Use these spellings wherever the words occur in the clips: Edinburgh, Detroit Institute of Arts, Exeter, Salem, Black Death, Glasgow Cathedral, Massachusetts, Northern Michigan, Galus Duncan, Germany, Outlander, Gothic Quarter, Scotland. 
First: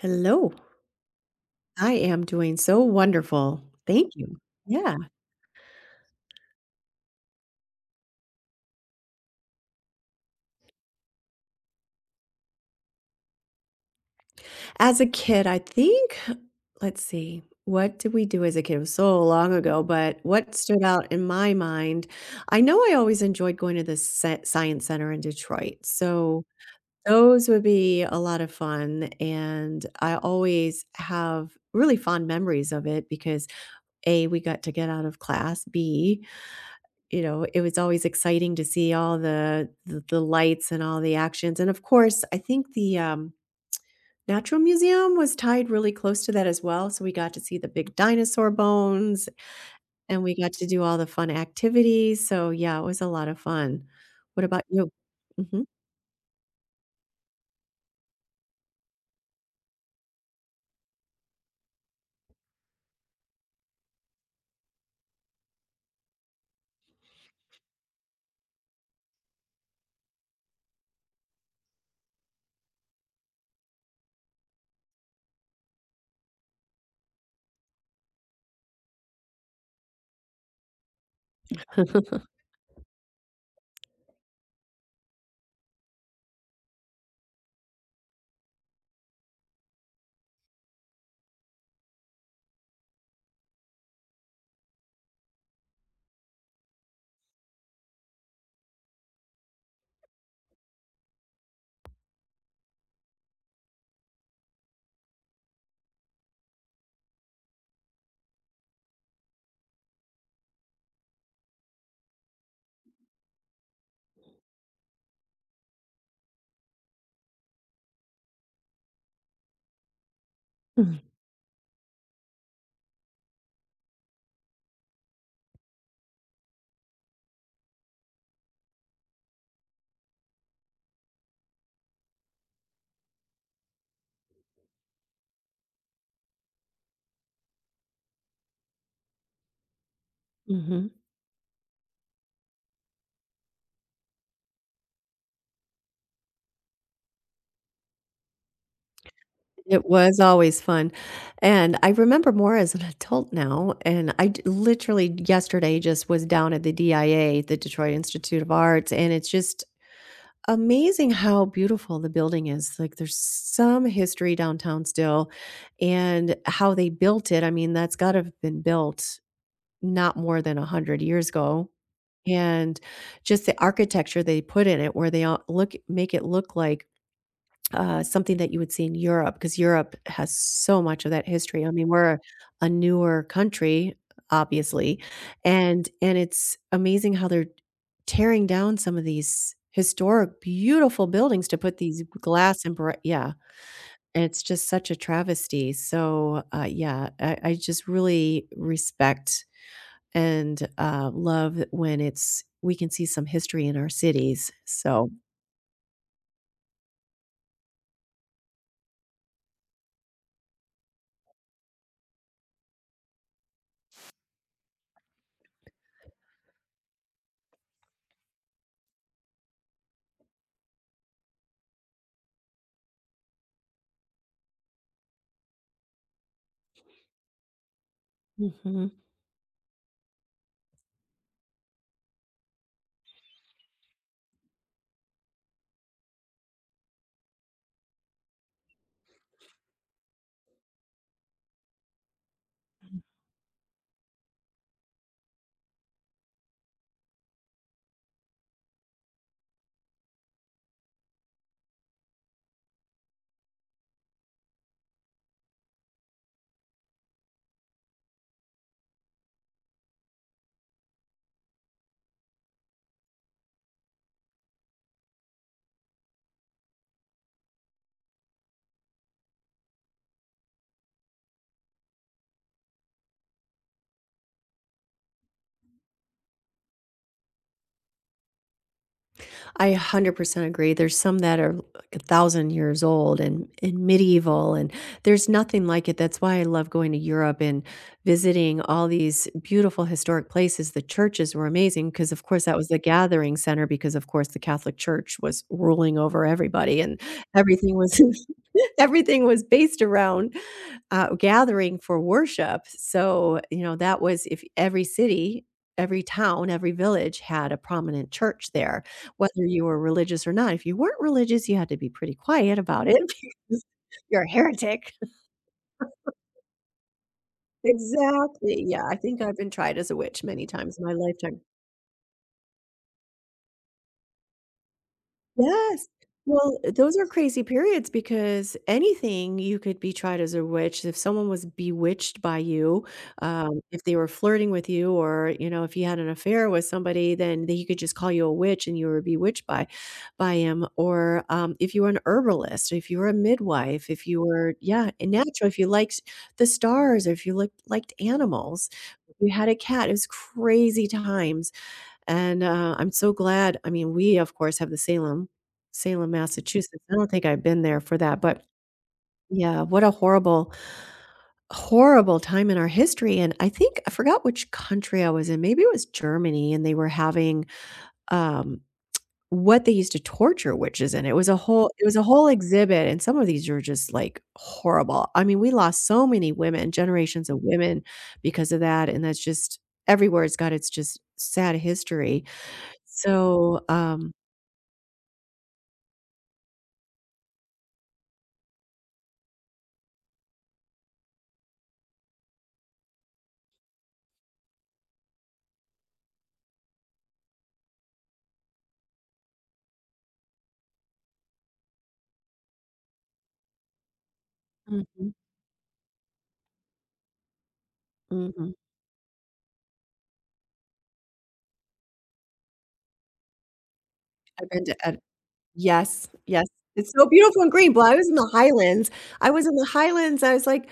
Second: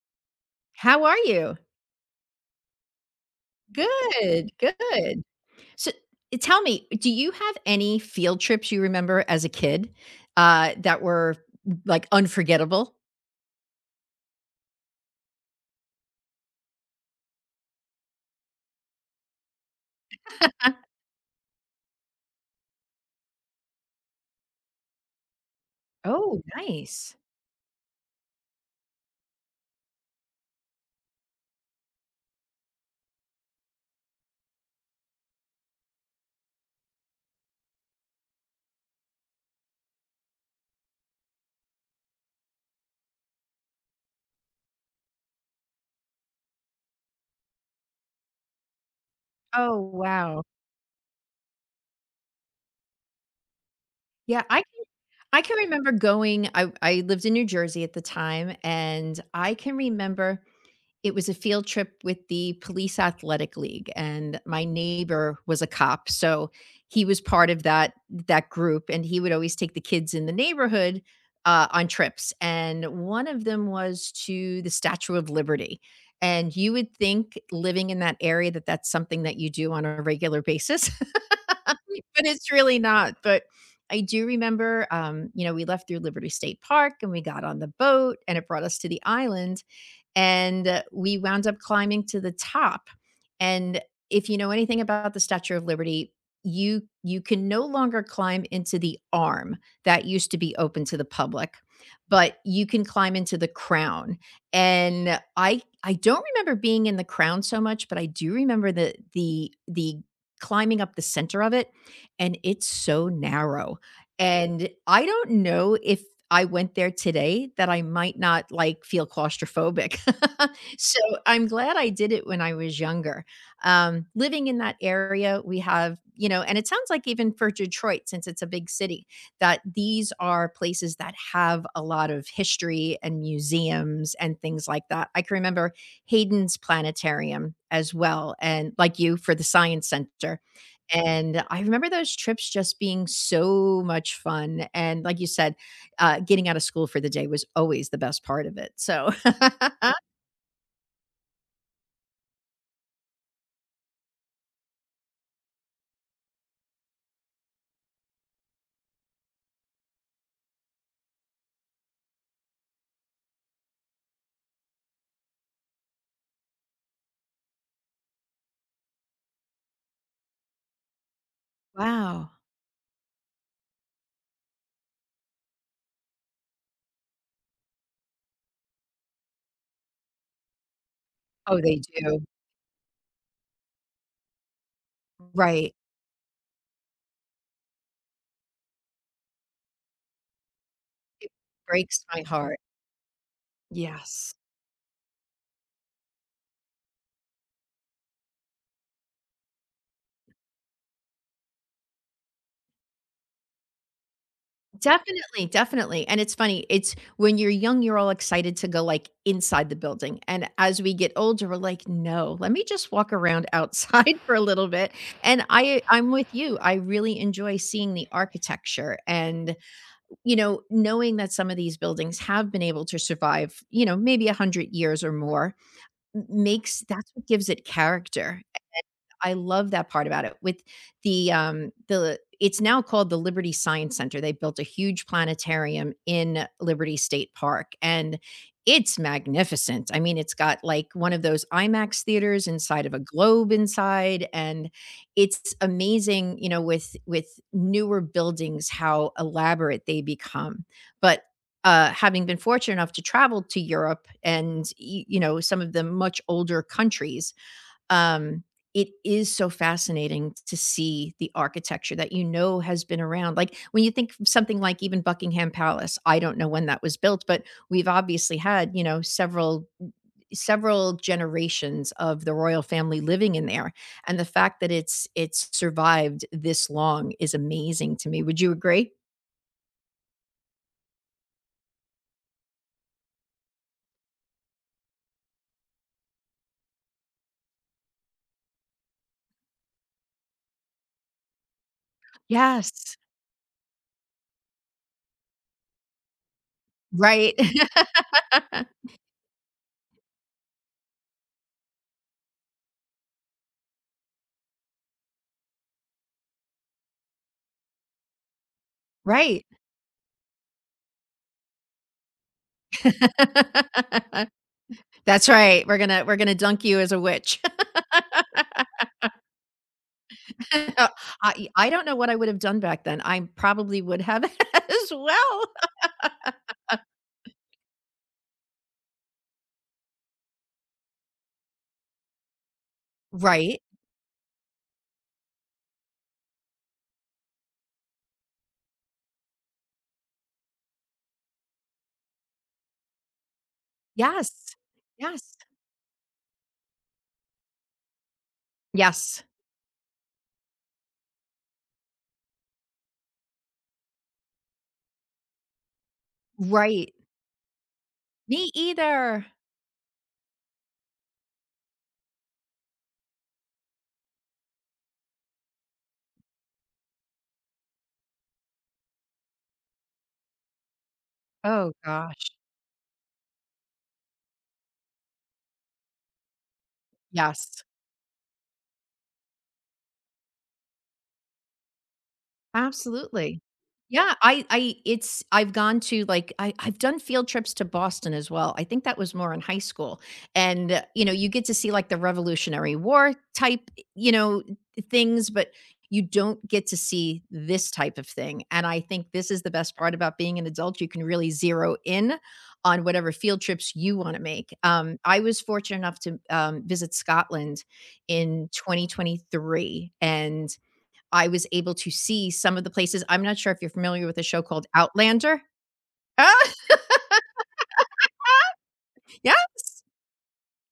Hello. How are you? I am doing so wonderful. Thank you. Good, Yeah. good. So, tell me, do you have any field trips you remember as a kid, that were, like, unforgettable? As a kid, I think, let's see, what did we do as a kid? It was so long ago, but what stood out in my mind, I know I always enjoyed going to the Science Center in Detroit. Oh, So nice. those would be a lot of fun. And I always have really fond memories of it because A, we got to get out of class, B, it was always exciting to see all the lights and all the actions, and of course, I think the Natural Museum was tied really close to that as well, so we got to see the big dinosaur bones, Oh, and we wow. got to do all the fun activities, so yeah, it was a lot of fun. Yeah, What I about you? I can Mhm. remember going. I lived in New Jersey at the time, and I can remember it was a field trip with the Police Athletic League, and my neighbor was a cop, so he was part of that group, and he would always take the kids in the neighborhood on trips. And one of them was to the Statue of Liberty. And you would think, living in that area, that that's something that you do on a regular basis, but it's really not. But I do remember, you know, we left through Liberty State Park and we got on the boat, and it brought us to the island, and we wound up climbing to the top. And if you know anything about the Statue of Liberty, you can no longer climb into the arm that used to be open to the public, but you can climb into the crown. And I don't remember being in the crown so much, but I do remember the the climbing up the center of it, and it's so narrow. And I don't know if I went there today that I might not, like, feel claustrophobic. Mm. So, I'm glad I did it when I was younger. Living in that area, we have, you know, and it sounds like even for Detroit, since it's a big city, that these are places that have a lot of history and museums and things like that. I can remember Hayden's Planetarium as well, and like you, for the Science Center. Mhm. And I remember those trips just being so much fun, and like you said, getting out of school for the day was always the best part of it, so. It was always fun, and I remember more as an adult now, and I d literally yesterday just was down at the DIA, the Detroit Institute of Arts, and it's just amazing how beautiful the building is. Like there's some history downtown still and how they built it. I mean, that's got to have been built not more than 100 years ago. Wow. And just the architecture they put in it where they all look make it look like something that you would see in Europe, because Europe has so much of that Oh, history. I they mean, we're do. a newer country, obviously, Right. and it's amazing how they're tearing down some of these historic, beautiful It buildings to put these breaks my heart. glass and bri, yeah, and Yes. it's just such a travesty. So, yeah, I just really respect and, love when it's we can see some history in our cities, so. Definitely, definitely, and it's funny, it's when you're young, you're all excited to go, like, inside the building, and as we get older, we're like, "No, let me just walk around outside for a little bit," and I'm with you, I really enjoy seeing the architecture, and you know, knowing that some of these buildings have been able to survive, you know, maybe 100 years or more m- makes that's what gives it character. Mhm. I love that part about it. With the it's now called the Liberty Science Center. They built a huge planetarium in Liberty State Park, and it's magnificent. I mean, it's got like one of those IMAX theaters inside of a globe inside, and it's amazing, you know, with newer buildings, how elaborate they become. But having been fortunate enough to travel to Europe and you know, some of the much older countries, um, it is so fascinating to see the architecture that you know has been around. Like when you think of something like even Buckingham Palace, I don't know when that was built, but we've obviously had, you know, several generations of the royal family living in there. And the fact that it's survived this long is amazing to me. Would you agree? I 100% agree. There's some that are like a thousand years old and medieval, and there's nothing like it. That's why I love going to Europe and visiting all these beautiful historic places. The churches were amazing because, of course, that was the Yes. gathering center, because, of course, the Catholic Church was ruling over everybody and Right. everything was. Everything was based around gathering for worship. So, you know, that was if every city, every town, every village had a prominent church there, whether Right. you were religious or not. If you weren't religious, you had to be pretty quiet about it because you're a heretic. That's right. We're gonna dunk you as a witch. Exactly. Yeah, I think I've been tried as a witch many times in my lifetime. I don't know what I would have done back then. I probably would have as well. Yes. Well, those are crazy periods because anything you could be tried as a witch. If someone was bewitched by you, Right. if they were flirting with you, or you know, if you had an affair with somebody, then he could just call you a witch, and you were bewitched by him. Or if you were an herbalist, if you were a midwife, if you were Yes. yeah, a Yes. natural, if you liked the stars, or if you looked liked animals, if Yes. you had a cat. It was crazy times. And, I'm so glad I mean, we, of course, have the Salem, Massachusetts. I Right. don't think I've been there for that, but Me either. yeah, what a horrible, horrible time in our history, and I think I forgot which country I was in, maybe it was Germany, and they were having, um, what they used to torture witches in. It was a whole Oh gosh. exhibit, and some of these are just, like, horrible. I mean, we lost so many women, generations of Yes. women because of that, and that's just everywhere it's got its just sad history. Absolutely. So, um. Yeah, I it's I've gone to, like, I've done field trips to Boston as well. I think that was more in high school, and, you know, you get to see, like, the Revolutionary War type, you know, things, but you don't get to see this type of thing, and I think this is the best part about being an adult, you can really zero in on whatever field trips you wanna make. Mhm, I was fortunate enough to, visit Scotland in mhm. 2023, and I was able to see some of the places. I'm not sure if you're familiar with a show I've been called to Ed Outlander? Yes, yes. Ah, It's so beautiful and green. Well, I was in the Highlands. I was in the yes. Highlands, I was like,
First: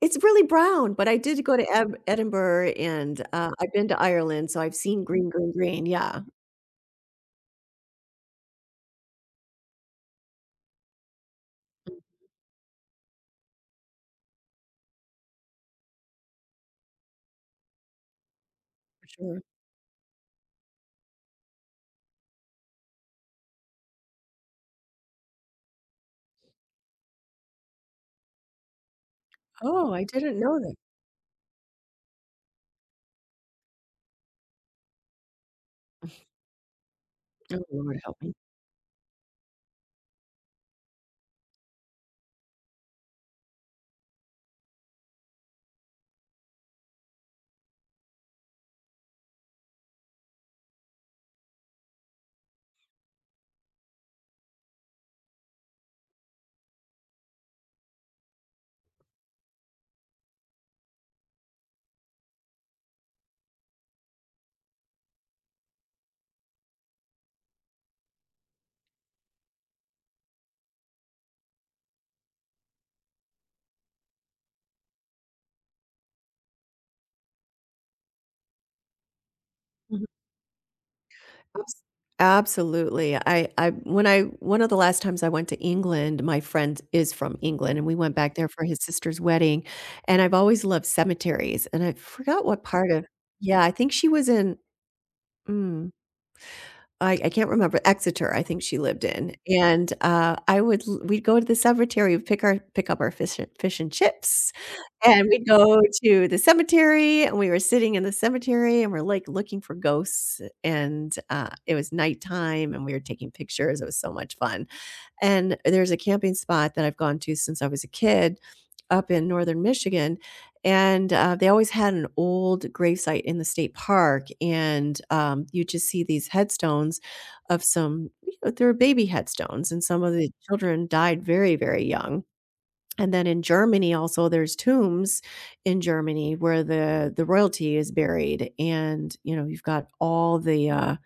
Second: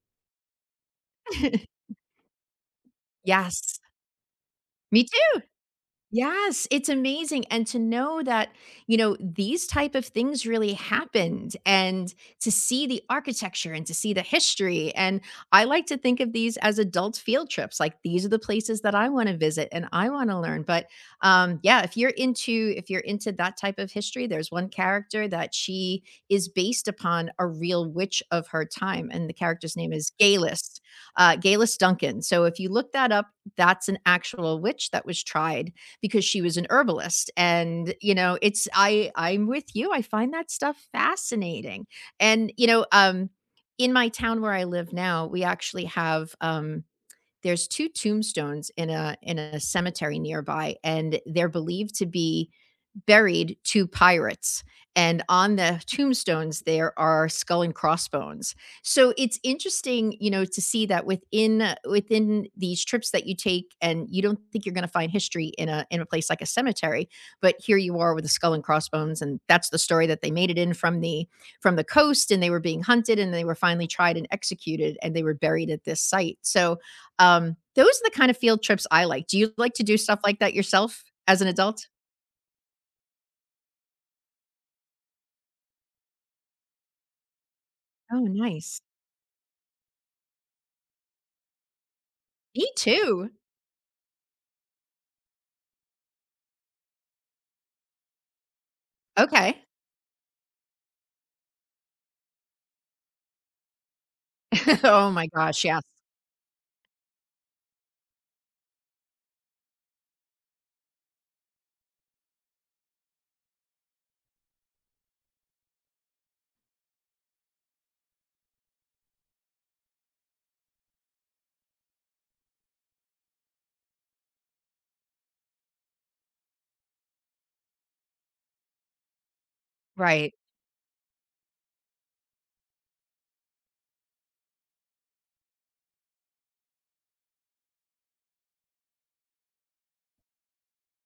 "It's really brown," but I did go to Eb Edinburgh and, I've Yes, been to Ireland, so I've seen me green, too. green, green, yeah, Yes, it's amazing, and to know that, you know, these type of things really happened, and to see the architecture, and to see the history, and I like to think of these as adult field trips, like these are the places that I want to sure. visit and I want to learn. But, yeah, if you're into that type of history, there's one character that she is based upon, a real witch of her time, and the character's Oh, name I is didn't know that. Galus, Galus Duncan. So if you look that up, that's an actual witch that was tried because she was an herbalist. Oh, And Lord you help me. know, it's I'm with you, I find that stuff fascinating. And you know, in my town where I live now, we actually have, there's two tombstones in a cemetery nearby, and they're believed to be buried two pirates. And on the tombstones there are skull and crossbones, so it's interesting, you know, to see that within, within these trips that you take. And you don't think you're going to find history in a place like a cemetery, but here you are with a skull and crossbones. And that's the story, that they made it in from the coast, and they were being hunted, and they were finally tried and executed, and they were buried at this site. So those are the kind of field trips I like. Do you like to do Mhm. stuff like that yourself as an Abs adult? absolutely. I when I one of the last times I went to England, my friend is from England, and we went Oh, back there for his nice. sister's wedding, and I've always loved cemeteries, and I forgot what Me part of. too. Yeah, I think she was in mm, I can't remember, Exeter, I think she lived in, Okay. and, I would l we'd go to the cemetery, we'd pick up our fish and chips Oh my and we gosh, go yes. to the cemetery, and we were sitting in the cemetery, and we're, like, looking for ghosts, and, it was nighttime, and we were taking pictures, it was so much fun. And there's a camping spot that I've gone to since I was a kid up in Northern Michigan, and, they always had an old gravesite in the state park, and, you just see these headstones of some you know, they were baby headstones, and some of the Right. children died very, very young, and then in Germany also there's tombs in Germany where the royalty is buried and you know you've got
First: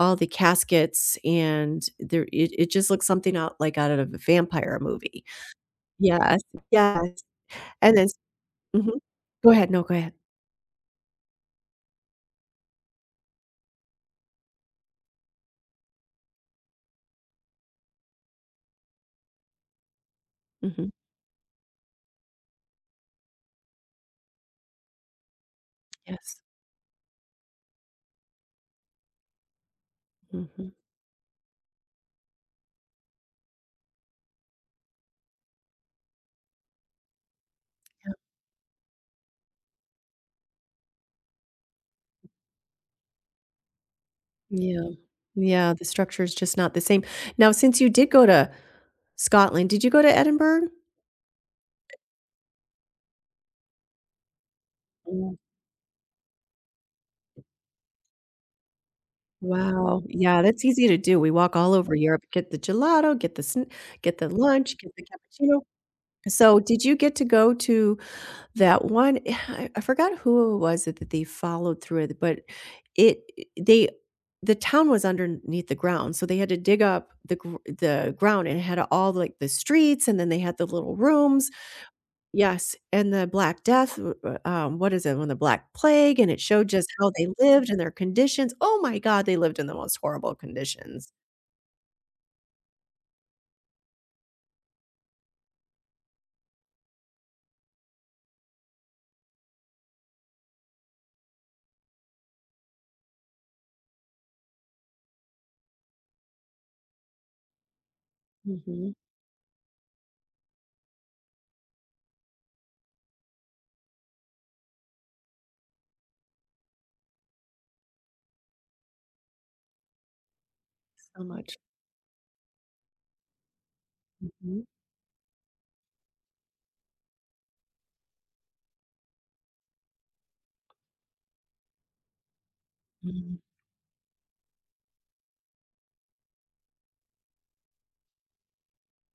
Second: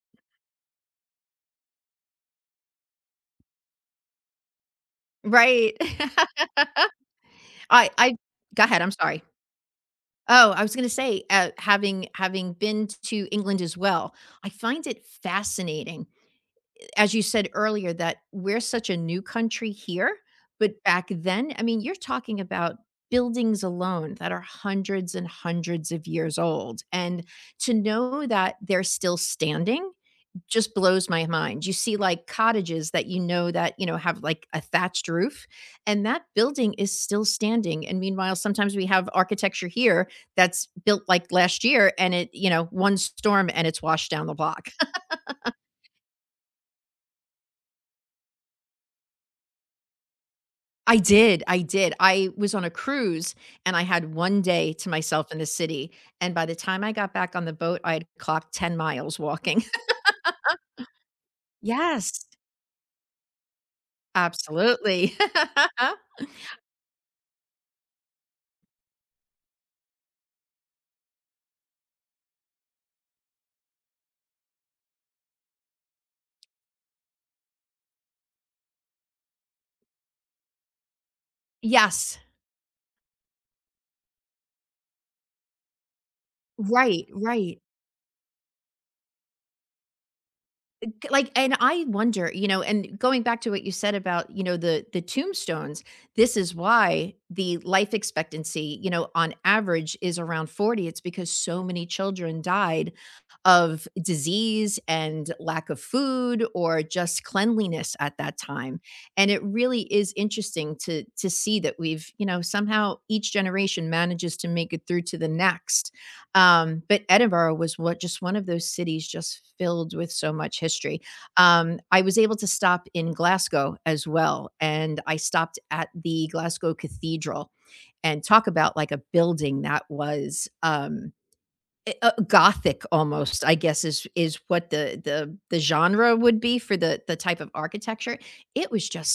all the caskets and there it, it just looks something out like out of a vampire movie. Right. Yes, yes. And then I go ahead, mhm. I'm sorry. Go ahead, no, go ahead. Oh, I was gonna say, having been to England as well, I find it fascinating, as you said earlier, that we're such a new country here, but Mhm. back then, I mean, you're talking about buildings alone that are hundreds and hundreds of Yes. years old. And to know that they're still standing Mhm. just blows my mind. You see like cottages that, you know, have like a thatched roof, and that building is still standing. And meanwhile, sometimes we have architecture here that's built like last year, and it, you know, one storm and it's washed down the block. Yeah. Yeah, the structure is just not the same. Now since you did go to Scotland, did you go to Edinburgh? I did, I did. I was on a cruise, and I had 1 day to myself in the city, and by the time I got back on the boat, I had clocked 10 miles walking. Wow, yeah, that's easy to do. We walk all over Europe, Yes, get the gelato, get the lunch, get the absolutely. cappuccino. So, did you get to go to that one I forgot who it was that they followed through it, but it eh, they the town was underneath the ground, so they had to dig up the ground and it had all, like, the streets, and then they had the little rooms. Yes. Yes, and the Black Death, w w what is it? When the Black Plague, and it showed just Right, how they right. lived and their conditions. Oh my god, they lived in the most horrible conditions. Like, and I wonder, you know, and going back to what you said about, you know, the tombstones, this is why the life expectancy, you know, on average is around 40. It's because so many children died of disease and lack of food or just cleanliness at that time. Mhm. And it really is interesting to see that we've, you know, somehow each generation manages to make it through to the next. But Edinburgh was, what, just one of those cities just filled with so much history. So much. I was able to stop in Glasgow as well, Mhm. and I stopped at the Glasgow Cathedral, and talk about like a building that was, gothic, Mhm. almost, I guess is what the genre would be for the type of architecture. It was just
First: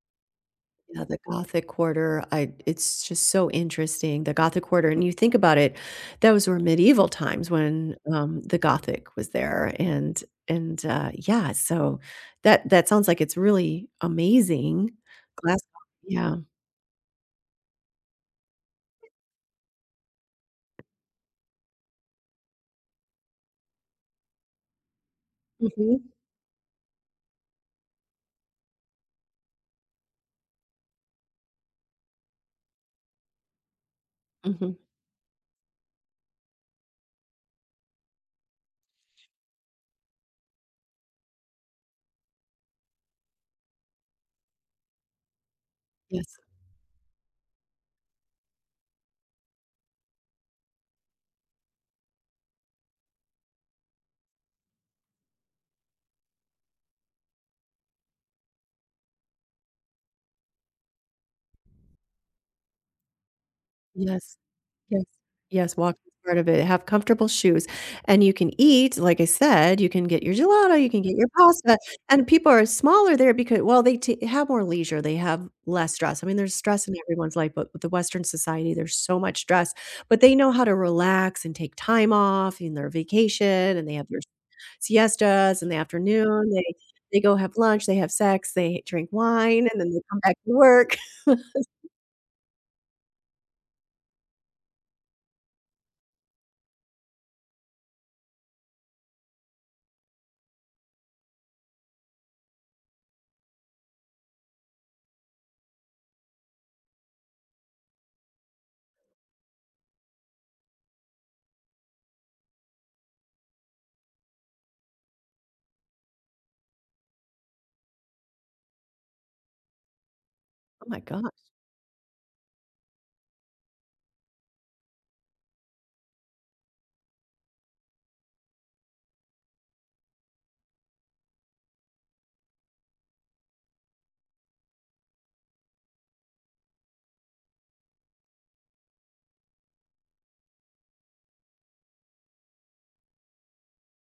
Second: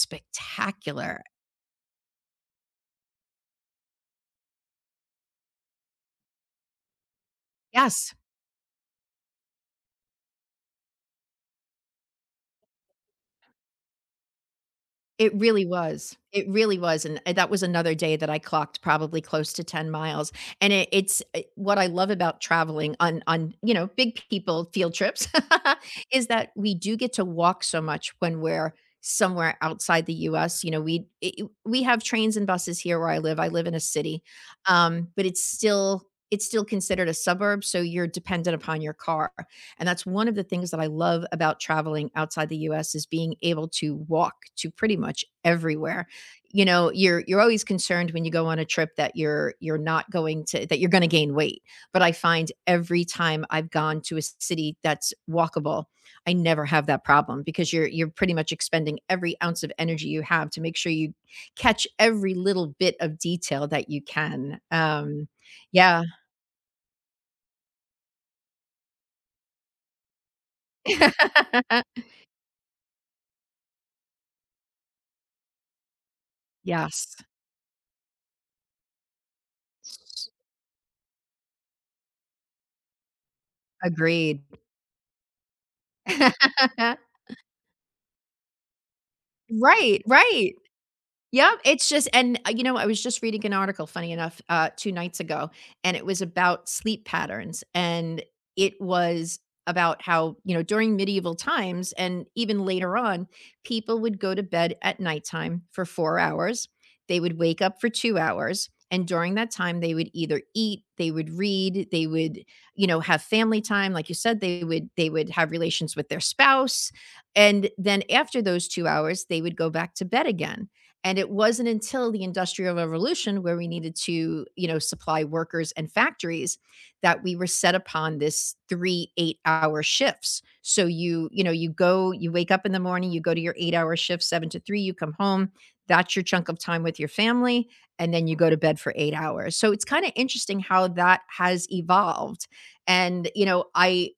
Yeah, the spectacular. Gothic Quarter, I it's just so interesting, the Gothic Quarter, and you think about it, those were medieval times when, Yes. The Gothic was there, and yeah, so that sounds like it's really amazing. It Glass. really was. Yeah. It really was, and that was another day that I clocked probably close to 10 miles. And it it's, what I love about traveling on you know, big people field trips Mhm. is that we do get to walk so much when we're somewhere outside the US. You know, we have trains and buses here where I live. I live in a city, Mhm. But it's still considered a suburb, so you're dependent upon your car. And that's one of the things that I love about traveling outside the US, is being able to walk to pretty much everywhere. Yes. You know, you're always concerned when you go on a trip that you're not going to that you're going to gain weight. But I find every time I've gone to a city that's walkable, I never have that problem, because you're pretty much expending every ounce of energy you have to make sure you catch every little bit of detail that you Yes. can. Yes. Yes, walk Yeah. is part of it. Have comfortable shoes, and you can eat, like I said, you can get your gelato, you can get your pasta, and people are smaller there because well, they t have more leisure, they have less stress. I mean, there's stress in Yes. everyone's life, but with the Western society, there's so much stress, but they know how to relax and take time off in their vacation, and they have their Agreed. siestas in the afternoon, they go have lunch, they have sex, they drink wine, and then they Right, come back right. to work. Yeah, it's just, and, you know, I was just reading an article, funny enough, 2 nights ago, and it was about sleep patterns. And it was about how, you know, during medieval times and even later on, people would go to bed at nighttime for 4 hours. They would wake up for 2 hours, and during that time, they would either eat, they would read, they would, you know, have family time, like you said, they would have relations with their spouse, and then after those 2 hours, they would go back to bed again. Oh my And god. it wasn't until the Industrial Revolution, where we needed to, you know, supply workers and factories, that we were set upon this 3 8-hour shifts. So you know, you go, you wake up in the morning, you go to your 8-hour shift, 7 to 3, you come home. That's your chunk of time with your family, and then you go to bed for 8 hours. So it's kind of interesting how that has evolved. And you know, I,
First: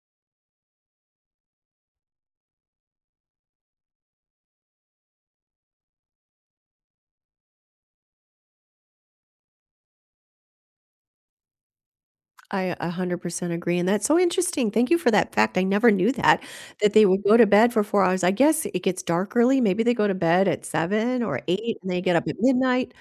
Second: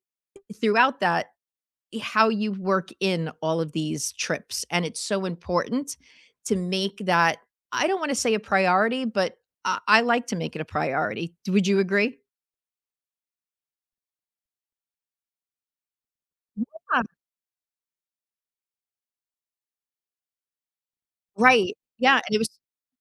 throughout that, how you work in all of these trips, and it's so important to make that, I don't wanna say a priority, but I like to make it a priority. Would you agree? I 100% agree, and that's so interesting. Thank you for that fact. I never knew that, that Yeah, they would go to bed for 4 hours. I guess it gets dark early. Maybe they go to bed at 7 or right. 8 and they Yeah, get up and at it was. midnight.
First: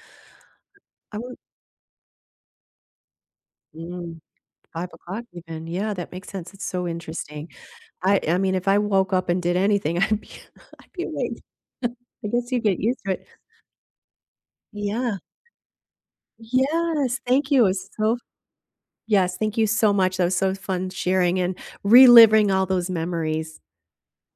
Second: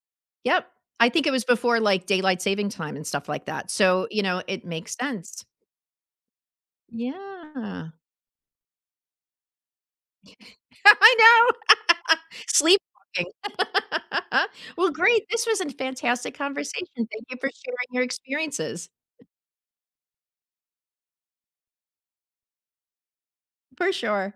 Yep. I I think it would was before, like, daylight saving time and stuff like that, so, mm, you know, it five makes o'clock sense. even. Yeah, that makes sense. It's so interesting. Yeah. I mean, if I woke up and did anything, I'd be I awake. know. I guess you get used to it. Sleepwalking. Well, Yeah. great. This was a fantastic conversation. Yes, Thank you thank for you. It's sharing your so experiences. yes, thank you so much. That was so fun sharing and reliving all those memories. For sure.